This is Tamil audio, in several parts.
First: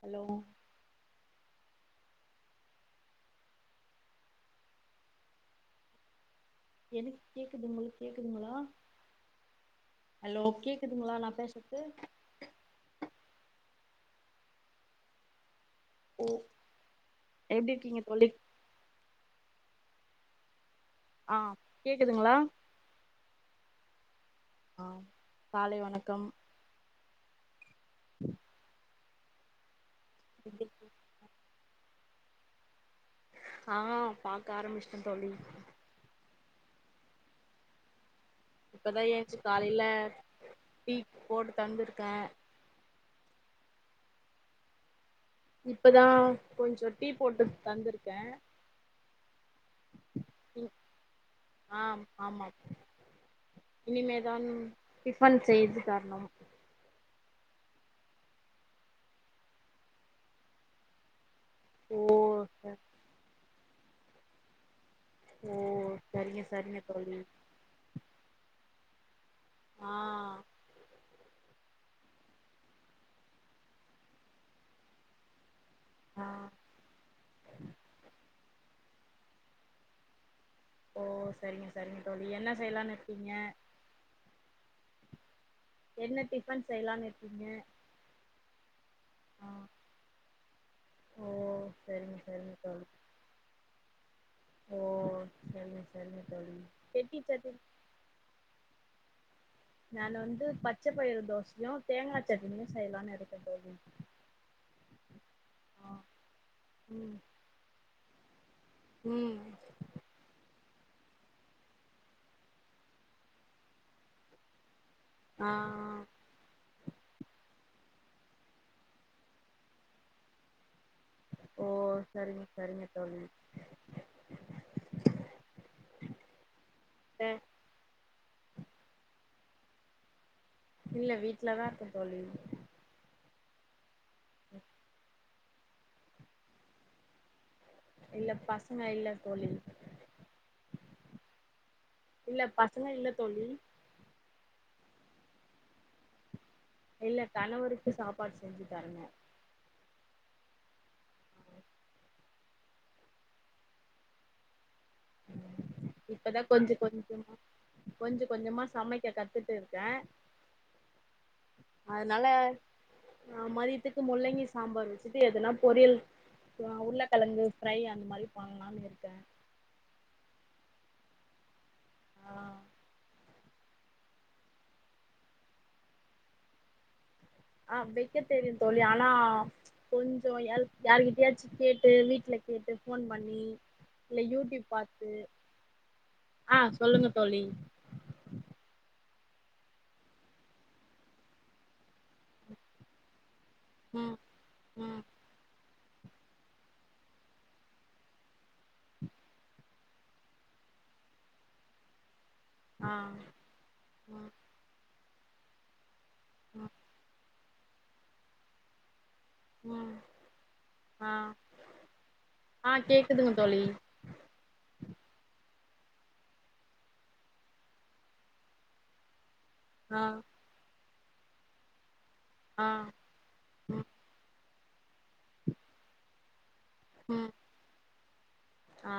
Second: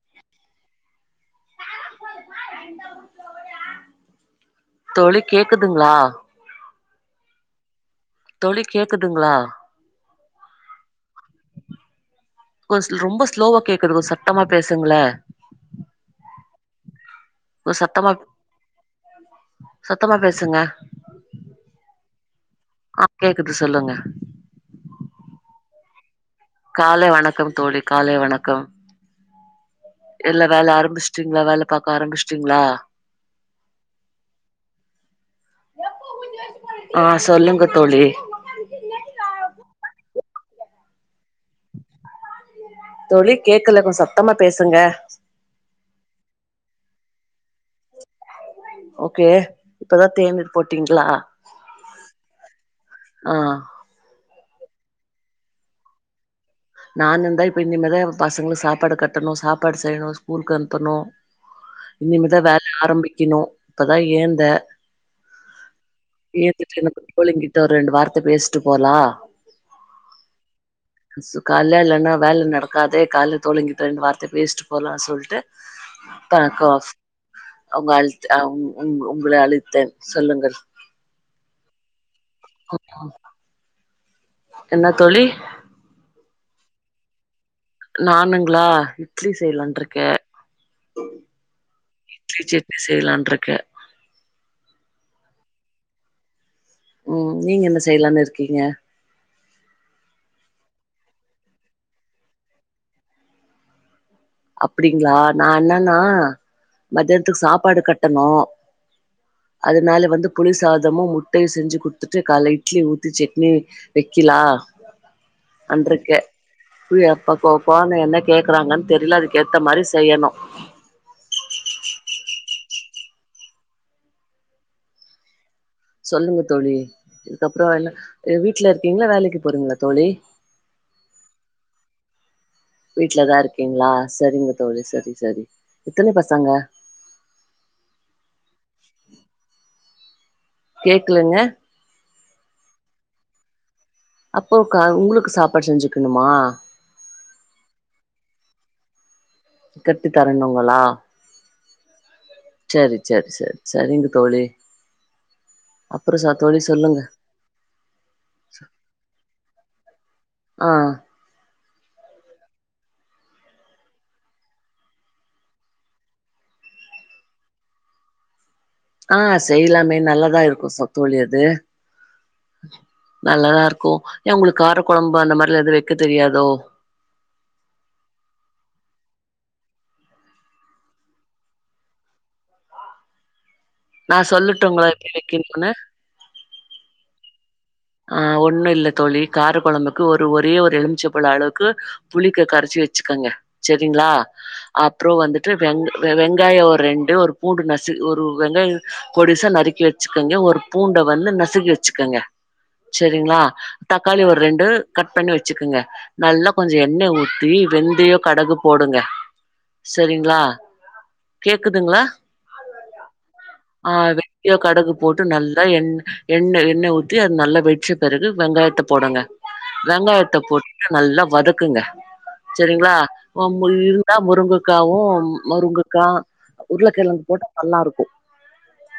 ஹலோ தோழி கேக்குதுங்ளா எனக்கு கேக்குது உங்களுக் கேக்குதுங்களா கேக்குதுங்களா ஹலோ கேக்குதுங்களா நா பேசற்து குது கொஞ் சத்தமா பேசுங்ளே ஓ எப்டி கொஞ்ச இர்க்கீங்க சத்தமா தோழி சத்தமா பேசுங்க ஆ கேக்குதுங்ளா ஆ கேக்குது சொல்லுங்க ஆ‌ காலை வணக்கம் காலை வணக்கம் தோழி காலை வணக்கம் எல்லா எப்டி வேல இருக்கீங்க? ஆரம்மிச்சுட்டீங்ளா வேல பாக்க ஆரம்மிச்சுட்டீங்ளா ஆ பாக்க ஆரம்மிச்சிட்டே தோழி ஆ சொல்லுங்க தோழி இப்பதா ஏன்ச்சு காலைல டீ போட்டு தந்திருக்கே தொழி கேக்குல கொஞ்ச சத்தமா பேசுங்கா இப்பதா கொஞ்சோ டீ போட்டு தந்திருக்கே ஓகே இப்பதா தேநீர் ம் போட்டீங்ளா ஆ ஆமா ஆ இனிமேதான் டிஃபன் செய்து தர்ணும் நானுந்தா இப்போ இனிமேதா பசங்களுக் சாப்பாடு கட்டணு சாப்பாடு செய்யணு ஸ்கூலுக்கு அனுப்பணு ஓ இனிமேதா வேல ச ஆரம்பிக்கணு இப்பதா எழ்ந்த ஓ சரிங்க சரிங்க ஏத்துட்டு [inaudible] தோழி புள்ளைங்ககிட்ட ஒரு ரெண்டு வார்த்த பேசட்டு போலா ஆ காலைல இல்லனா வேல நடக்காதே காலல தோழிங்ககிட்ட ரெண்டு வார்த்த பேசிட்டு போலான் சொல்ட்டு அ ஆ காஃப் அவங்க அழுத் அவங் உ உங்கள அழைத்தன் சொல்லுங்கள் ஓ சரிங்க சரிங்க தோழி என்ன செய்யலானு இருக்கிங்க என்ன தோழி என்ன டிஃபன் செய்யலானு இருக்கிங்க நானுங்ளா இட்லி செய்யலான்ட்ருக்கே ஓ சரிங்க இட்லி சரிங்க சட்னி தோழி செய்யலான்ட்ருக்கே ஓ சரிங்க சரிங்க தோழி பெட்டி ம் சட்னி நீங்க என்ன செய்யலானு இருக்கிங்க நானு வந்து பச்ச பயிறு தோசையு தேங்கா சட்னியு செய்யலானு இருக்க தோழி அப்டிங்ளா நா ஆ என்னனா ம் மத்யானத்துக்கு சாப்பாடு கட் டணு ம் அதுனால வந்து புளி சாதமு முட்டையு செஞ்சு குடுத்துட்டு கால இட்லி ஊத்தி செட்னி வெக்கிலா ஆ எ எப்ப ஃபோன என்ன கேக்கறாங்கன் தெரில அதுக் கேத்த மாதிரி செய்யணு ஓ சரிங்க சரிங்க தோழி சொல்லுங்க தோழி அ அதுக்கப்பறோ என்ன வீட்ல இருக்கீங்களா வேலைக்கு போறீங்களா தோழி இல்ல வீட்லதா இருக்கே தோழி வீட்லதா இருக்கீங்ளா சரிங்க தோழி சரி சரி எத்தன பசங்க இல்ல பசங்க இல்ல தோழி கேக்குலங்க இல்ல பசங்க இல்ல தோழி அப்போ க உங்களுக்கு சாப்பாடு செஞ்சுக்ணுமா இல்ல கணவருக்கு சாப்பாடு செஞ்சு தரணு கட்டி தரணுங்களா சரி சரி சர் சரிங்க தோழி அப்றோ ச இப்பதான் தோழி கொஞ்ச சொல்லுங்க கொஞ்ச கொஞ்ச கொஞ்சமா சமைக்க கத்துட்டு இருக்கு கே ஆஹ் அதனால ஆஹ் மதியத்துக்கு முள்ளங்கி சாம்பார் வச்சுட்டு எதுனா பொரியல் ஆஹ் உருளக்கெழங்கு ஃப்ரை அந்த மாரி பண்லான்னு இருக்கே ஆஹ் செய்லாமே நல்லதா இருக்கும் ச தோழி அது ஆ நல்லாதா இருக்கும் ஏன் உங்களுக்கு கார குழம்பு அந்த மாரிலா எதும் வக்க தெரியாதோ ஆஹ் வைக்க தெரியும் தோழி ஆனா கொஞ்சோ யா யார்கிட்டயாச்சும் கேட்டு வீட்ல கேட்டு போன் பண்ணி இல்ல நான் யூடியூப் சொல்லட்டுங்களா பாத்து எப்டி வக்கனுன்னு ஆ சொல்லுங்க தோழி ஆஹ் ஒண்ணும் இல்ல தோழி கார குழம்புக்கு ஒரு ஒரே ஒரு எலுமிச்ச பழ அளவுக்கு புளிக்க கரைச்சி வச்சுக்கோங்க சரிங்களா ம் ம் அப்புறம் வந்துட்டு வெங்க வெங்காயம் ஒரு ரெண்டு ஒரு பூண்டு நசு ஒரு வெங்காயம் பொடிசா நறுக்கி வச்சுக்கோங்க ஒரு பூண்ட வந்து நசுக்கி வச்சுக்கங்க ஆ சரிங்களா தக்காளி ம் ஒரு ரெண்டு கட் பண்ணி வச்சுக்கங்க நல்லா ம் கொஞ்சம் எண்ண ஊ தி வெந்தயோ கடகு போடுங்க ம் சரிங்களா ஆ கேக்குதுங்களா ஆ கேக்குதுங்க தோழி ஆஹ் வெந்தயோ கடுகு போட்டு நல் தா என் எண்ண எண்ண ஊத் தி அது நல்ல வெட்ச பிறகு வெங்காயத்த போடுங்க ஆ வெங்காயத்த போட்டு நல்லா வதக்குங்க ஆ சரிங்களா உங் ம் இருந்தா முருங்க காவும் முருங்கக்கா உருளக்கிழங்கு ம் போட்டு நல்லா இருக்கும் ஆ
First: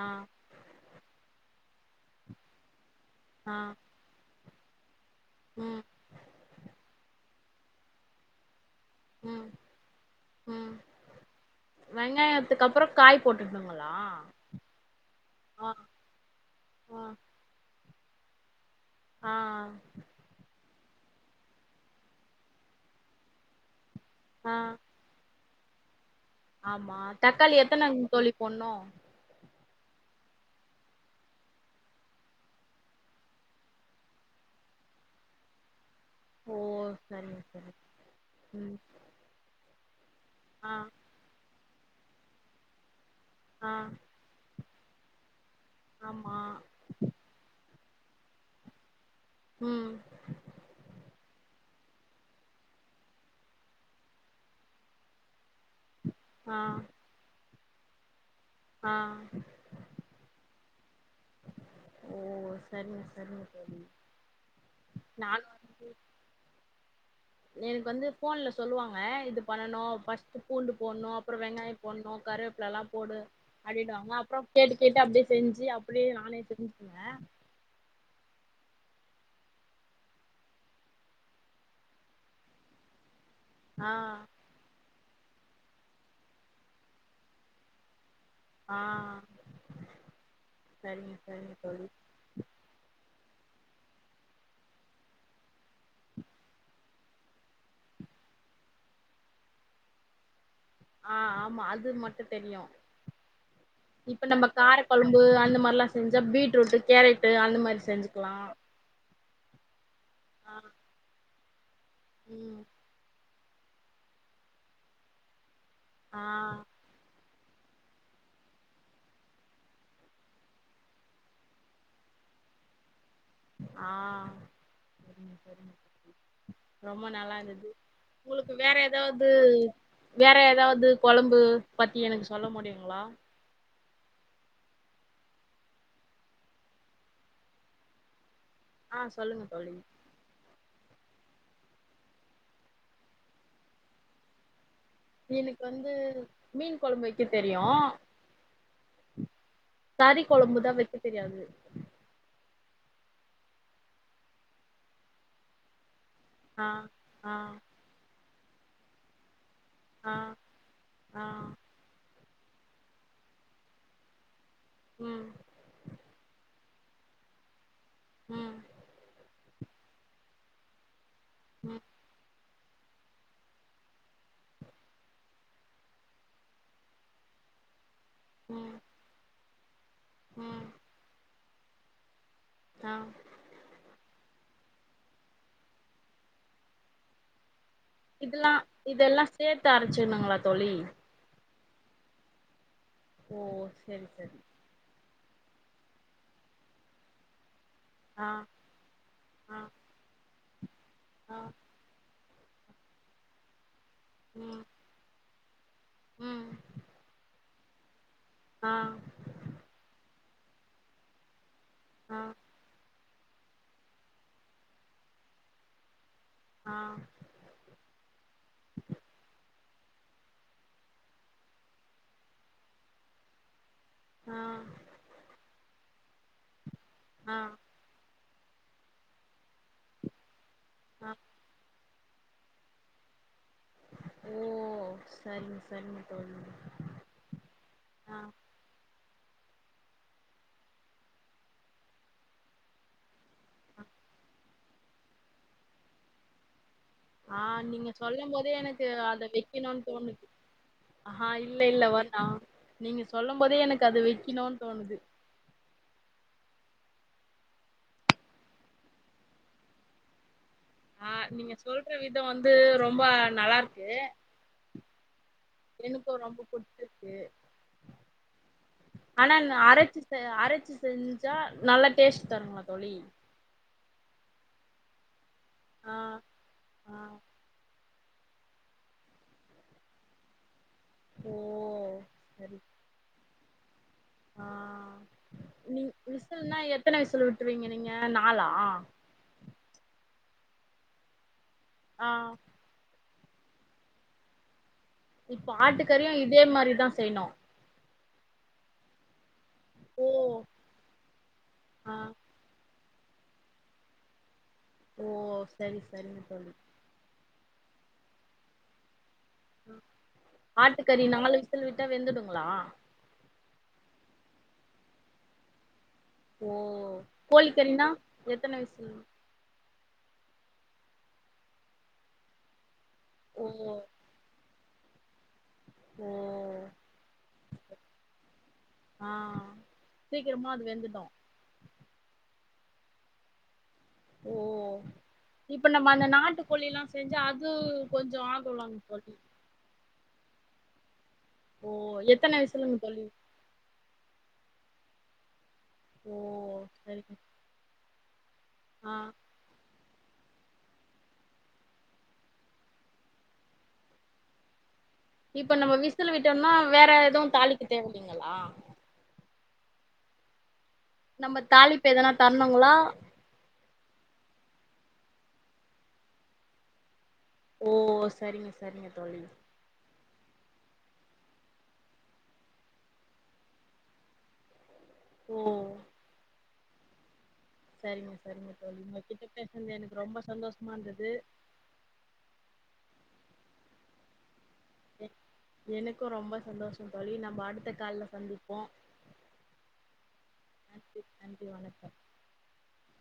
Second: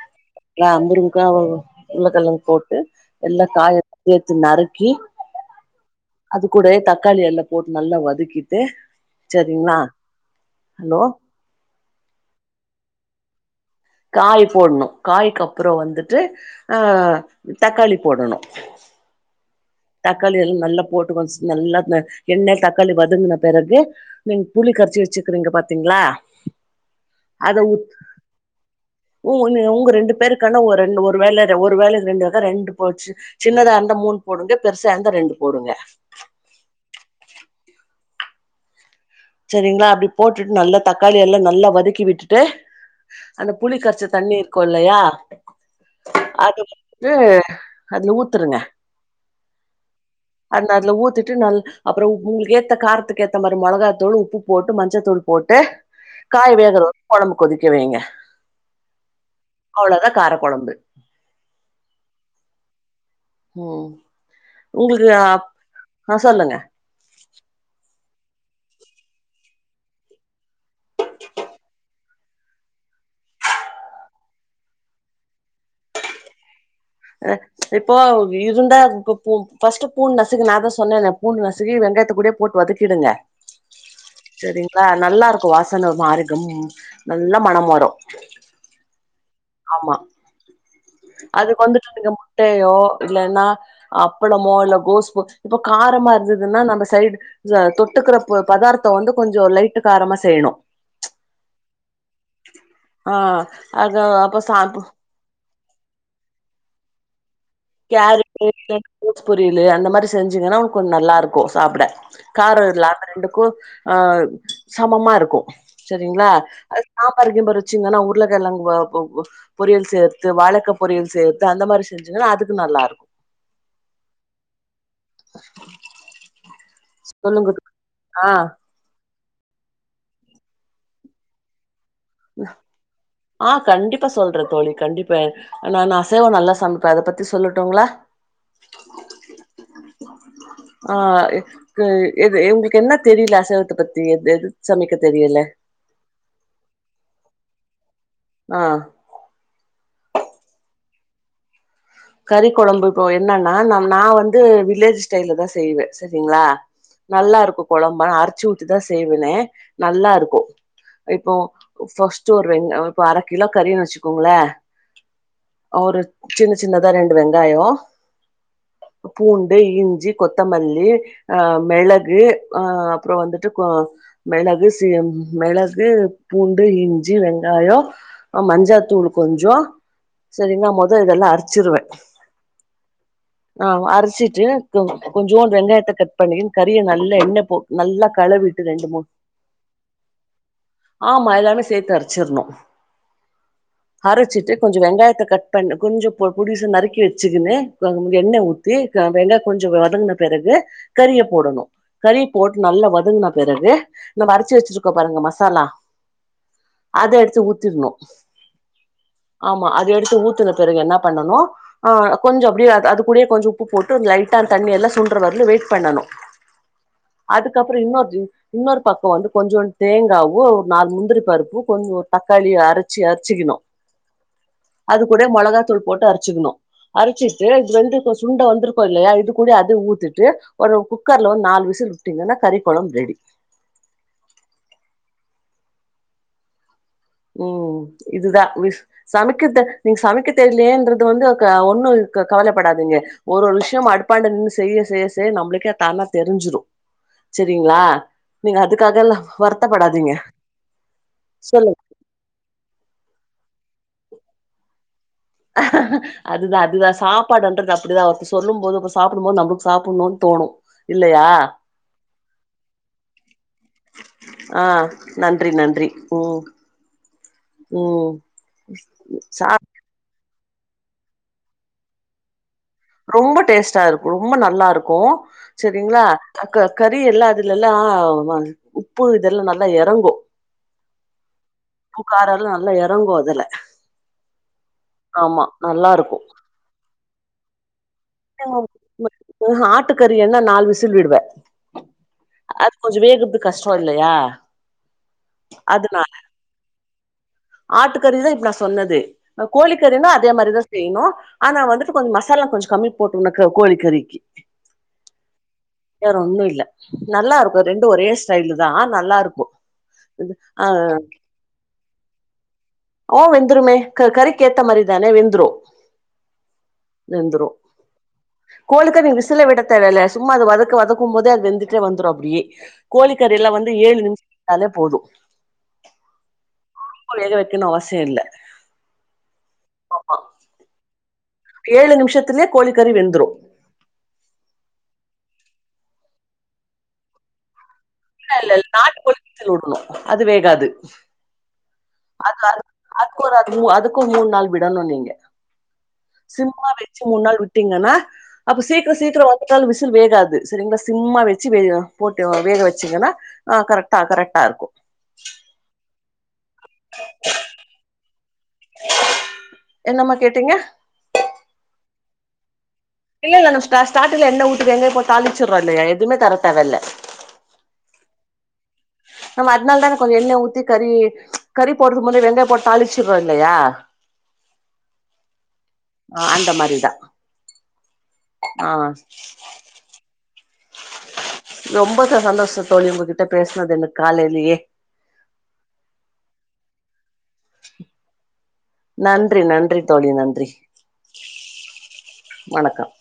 ஆஹ் அந்த ரூம் க்க உருளக்கெழங்கு போட்டு எல்லா ஆ காய [unintelligible] நறுக்கி ம் அது கூடவே தக் தக்காளி எல்லாம் போட்டு நல்லா வதக்கிட்டு உம் சரிங்களா? உம் ஹலோ! வெங்காயத்துக்கு அப்புறம் காய் போட்டுக்கணுங்களா காய் போடணும் காய்க் ஆ அப்புறம் வந்துட்டு ஆ ஆஹ் தக்காளி போடணும் ஆஹ் ஆஹ் தக்காளி எல் நல்லா போட்டு கொஸ் நல்லா த எண்ணெ தக்காளி வதங்கின பெறகு நீங் ஆ புளி கரைச்சி வெச்சுக்கிறீங்க பா திங்ளா ஆமா தக்காளி எத்தனங் தோழி பொட்ணு வு ரெண்டு பேருக்கான ஒர் ரண் ஒரு வேல ஒரு வேல ரெண்டு த ரெண்டு போச்சு சின்னதா இருந்தா மூண் போடுங்க பெருசாருந்தா ரெண்டு போடுங்க ஓ சரிங்க சரி உம் செரிங்ளா அப்டி போட்டுட் நல்லா தக்காளி எல்லா நல்லா வத கி விட்டுட்டு அந்த ஆ புளி கரைச்ச தண்ணீர் கொல்லையா ஆமா அது [inaudible] அதுல ஊத்துருங்க ம் அந் அதுல ஊத்திட்டு நல் அப்ற உ உங்ளுக் ஏத்த காரத்துக்கு ஏத்த மாரி மொளகா தூளு உப்பு போட்டு மஞ்சத்தூள் போட் ட்டு காய் ஆ வேக [inaudible] கொதிக்க வைய்ங்க ஆ அவ்ளதா கார கொழம்பு ஓ சரிங் ச உம் உங்குளுக்கு அப் அ சொல்லுங்க எனுக் வ வந்து ஃபோன்ல சொல்லுவாங்க இது பண்ணணு ஃபஸ்ட்டு பூண்டு போட்ணு அப்புறோ வெங்காயம் போட்ணு கருவேப்லல்லா போடு அப்டினுவாங்க அப்புற கேட்டு கேட்டு அப்டியே செஞ்சி அப்டியே நானே செஞ்சு [inaudible] அ இப்போ இருந்தா அது பொ பொ பஸ்ட் பூண் நசுக்கு நா தா சொன்னேனே பூண் நசுகி வெங்காயத்த கூடே போட் வதக்கிடுங்க ஆ செரிங்ளா நல்லாருக்கு வாசன ஒரு மாரி கம் நல்லா மணம் வரு ஆ ஆமா சரிங்க சரிங்க அதுக்கு தோழி வந்துட்டு [inaudible] முட்டையோ இல்லனா அப்பளமோ இல்ல கோஸ் பொ இப்ப காரமா இருந்ததுன்னா நம்ம சைடு ஜ தொட்டுக்கற பல பதார்த்தோ வந்து கொஞ்சோ லைட்டு காரமா செய்யணு ஆஹ் ஆமா அது மட்டு தெரியு ஆ அது இப்ப அப்ப நம்ம சா காரக்கொழம்பு இந்த மார்லா செஞ்சா பீட்ரூட்டு கேர [inaudible] புரியலயே அந்த மாரி ஸ் ஆ செஞ்சிங்கன்னா அவுனுக் கொஞ் நல்லாரு கு சாப்பிட ம் கார இல்லாம ரெண்டு கு ஆ சமமா இருக்கு ஆ சரிங்களா அது சா சாம்பார் கிம்பார் வச்சிங்கன்னா உருளக்கிழங்கு பொ பொ பொரியல் சேத்து வாழக்கா பொரியல் சேத்து அந்த மாரி செஞ்சுங்கன்னா அது நல்லா இருக்கு ஆ ரொம்ப நல்லா சொல்லுங்க இருந்தது ஆ உங்களுக்கு வேற ஏதாவது து வேற ஏதாவது கொழம்பு பத்தி எனக்கு சொல்ல முடியுங்களா ஆ கண்டிப்பா சொல்ற தோழி கண்டிப்பா நானு அசைவம் நல்லா சமைப்பே அத பத்தி சொல்லட்டுங்களா ஆ சொல்லுங்க தோழி ஆக் கு எது உங்களுக்கு என்ன தெரியல அசைவத்த பத்தி எது சமைக்க தெரியல எனக்கு வந்து மீன் குழம்பு வை க்க தெரியு ஆ கறி கொழம்புதா வெக்க தெரியாது கறி குழம்புக்கு என்னன்னா ந நா வந்து வில்லேஜ் ஸ்டைல்ல தா செய்வே சரிங்களா ஆ ஆ நல்லா இருக்கு குழம்பு ஆனா அர்த் ச்சி ஊத்தி தா செய்வனே நல்லா ஆ இருக்கு ஆ இப்போ ஃபஸ் சி ஒரு ரெண் இப்ப அரை கிலோ கறின்னு வச்சுக்கோங்களே ம் ஒரு சின்ன சின்னதா ரெண்டு வெங்காயொ ம் பூண்டு இஞ்சி கொத்தமல்லி ஆ ம் மிளகு ஆ அப்றோ வந்துட்டு கொ மிளகு சீ மிளகு பூண்டு இஞ்சி வெங்காயொ ஆ ம் மஞ்சத்தூளு கொஞ்ச ம் சரிங்களா மொத இதெல்லா அரச் சிருவே ஆ ஆ அரைச்சிட்டு கொ கொஞ்சோண்டு வெங்காயத்த கட் பண்ணி கறியை நல்லா எண்ண போ நல்லா இதெல்லா கலவிட்டு ரெண்டு மூணு இதெல்லா சேத்து அரைச்சுனுங்களா தோழி ஆமா எல்லாமே சேத்து அரச்சிருணு ஓ செரி செரி அரைச்சிட்டு கொஞ்ச வெங்காயத்த கட் பண்ண கொஞ்சம் பொ பொடிசா நறுக்கி வச்சுக்குனு ஆ எண்ணெய ஊத்தி வெங்காய ஆ கொஞ்ச வதங்குன பெறகு கறிய ஆ போடணு கறி போட்டு நல்லா வதங்கனா பிறகு நம அரைச்சு ம் வச்சிருக்கோ பாருங்க மச தல ம் அது எடுத் சூ ஊத்திடனு ஆ ஆமா அது எடுத்து ஊத் ஊத்துன பிறகு என்னா பண்ணனு ஆஹ் ஆ கொஞ்சோ அப்டியே அத அதுக் அப்படியே கொஞ்ச உப்பு போட்டு லைட்டா தண்ணியெல்லா சுன்ற வரலயு வெயிட் பண்ணணு ஆ அதுக்கப்பற இன்னொரு இன்னொரு பக்க வந்து கொஞ்சோ தேங்காவு ஓ நாலு முந்திரி பருப்பு கொஞ்ச தக்காளிய அரைச்சி அரைச்சிக்கிணு ஆ அது கூட மொளகாத்தூள் போட்டு அரைச்சுகிக்கணு ஆ அரைச்சிட்டு இது வெந்து கொஸ் சுண்ட வந்திருக்கோ இல்லையா இது கூட அத ஊத்திட்டு ஒரு ஆ குக்கர்ல வந் நாலு விசில் டிங்கன்னா கறி கொளம்ரெடி ஓ சரிங்க சரிங்க தோழி உம் ஆ இதுதா விஸ் சமைக்கத் தே நீ சமைக்க தெரியலையகின்றது வந்து க்க ஒன்னும் க்க கவலைப்படாதீங்க ஒரு ஒரு விஷயம் அடுப்பாண்டு நின்று செய்ய செய்ய செய்ய நம்மளுக்கே தானா தெரிஞ்சிரு ஆஹ் சரிங்களா நீங்க சொல்லும் போதே நீங்க எனக்கு அதுக்காகல்லா அத வைக்கணும்னு வருத்தப்படாதீங்க தோணுது ஆஹா இல்ல சொல்லுங்க இல்ல வன் ஆ நீங்க சொல்லும் போதே எனக்கு அது வைக்கணுனு தோணுது அதுதா அதுதா சாப்பாடுன்றது அப்படிதா ஒருதர் சொல்லுபோது சாப்டும்போது நம்மளுக்கு சாப்டணும்ன்னு தோணு இல்லையா ஆஹ் நீங்க சொல்ற விதம் வந்து ரொம்ப நல்லாருக்கு ஆ நன்றி நன்றி எனக்கு ரொம்ப ம் புடிச்சிருக்கு ம் சா ஆனான்ன அரைச்சிச்செ அரைச்சு செஞ்சா நல்லா டேஸ்ட் தருங்களா தோழி ரொம்ப டேஸ்டா இருக்கு ரொம்ப நல்லா இருக்கு கோ ஆ சரிங்களா அக்க ஆ கறி எல்லா அதுலல்லா ஆமங் உப்பு இதெல்லா நல்லா எறங்கு ஓ புக்காரலா சரி நல்லா எறங்கு அதுல ஆ ஆமா நல்லாருக்கு திரிங்கன் [inaudible] ஆட்டுக்கறி என்னா நாலு விசில் விடுவே ஆ அது கொஞ்ச வேகறதுக்கு கஷ்ட இல்லையா இப்ப ஆட்டுக்கறியு இதே மாரிதா செய்ணு ஆட்டுக்கறிதா இப்ப நா சொன்னது ஓ கோழிக்கறினா அதே மாரிதா செய்யணு ஆனா ஆ வந்துட்டு கொஞ்ச மசாலா கொஞ்ச கம்மி போட்டுனக்கு கோழிக்கறிக்கு ஓ சரி வேற சரிங்க ஒண்ணு தோழி இல்ல நல்லா ரெண்டு ஒரே ஸ்டைலு தா நல்லா இருக்கு ஆ ஆட்டுக்கறி நாலு விசில் விட்டா வெந்துடுங்க ஓ வெந்துருமே க கறிக்கேத்த மாரிதானே வெந்துரு ஓ வெந்துரு கோழிக்கறினா எத்தன விசில் தேவல்ல சும்மா அது வதக்க வதக்கும் போதே அது வெந்துட்டே வந்துரும் அப்டியே ஓ கோழிக்கறிலா வந்து ஏழு நிமிஷ அது போதும் உம் அவசியோ இல்ல ஆஹ் சீக்கிரமா அது வெந்துடு ஏழு நிமிஷத்திலே கோழிக்கறி வெந்துரு ஓ இப்ப நம்ம அந்த நாட்டுக்கோழி எல்லா செஞ்சா அது கொஞ்சோ இல்ல இல்ல இ ஆகுல்லங்க தோழி நாட்டுக்கோழி விசிலுடணு அது வேகாது ஓ எத்தன அது அ விசிலுங்க தோழி அது அ அதுக்கும் மூணு நாளு விடணு நீங்க ஓ சிம்மா வச்சு சரிங்க மூணு நாளு விட்டீங்கன்னா அப்ப ஆ சீக்கிர சீக்கிர வந்துட்டாலு விசி ல் வேகாது சரிங்ளா சிம்மா வச்சு விட போட்டு வேக வச்சு சிங்கனா கரெக்டா கரெக்டா இருக்கு இப்ப நம்ம விசில் விட்டம்னா வேற எதுவு தாலிக்க தேவயில்ல லா என்னம்மா கேட்டீங்க நம்ம தாலிப்ப எதனா தரணுங்களா இல்ல இல்ல நம் ஸ்ட் ஸ்டாட்டிங்ல எண்ணெ ஊத்தி வெங்காய போட்டு தாளிச்சுடுறோ இல்லையா எதுமே தர தேவையில்லை ஓ சரிங்க சரிங்க தோழி நம்ம அதனால தான கொஞ்ச எண்ணெய் ஊத்தி கறி கறி போடுறதுக்கு முன்ன வெங்காயம் போட்டு தாளிச்சர்றோ இல்லையா ஓ ஆஹ் அந்த மாரி ரிதா சரிங்க சரிங்க தோழி உங்ககிட்ட பேசுனது எனக்கு ரொம்ப சந்தோஷம் ரொம்ப ச சந்தோஷம் தோழி உங்க கிட்ட பேசுனது எனக்கு காலேலயே எ எனக்கும் ரொம்ப சந்தோஷம் தோழி நம்ம அடுத்த கால்ல சந்திப் நன்றி நன்றி தோழி நன்றி நன்றி நன்றி வணக்கம் வணக்கம்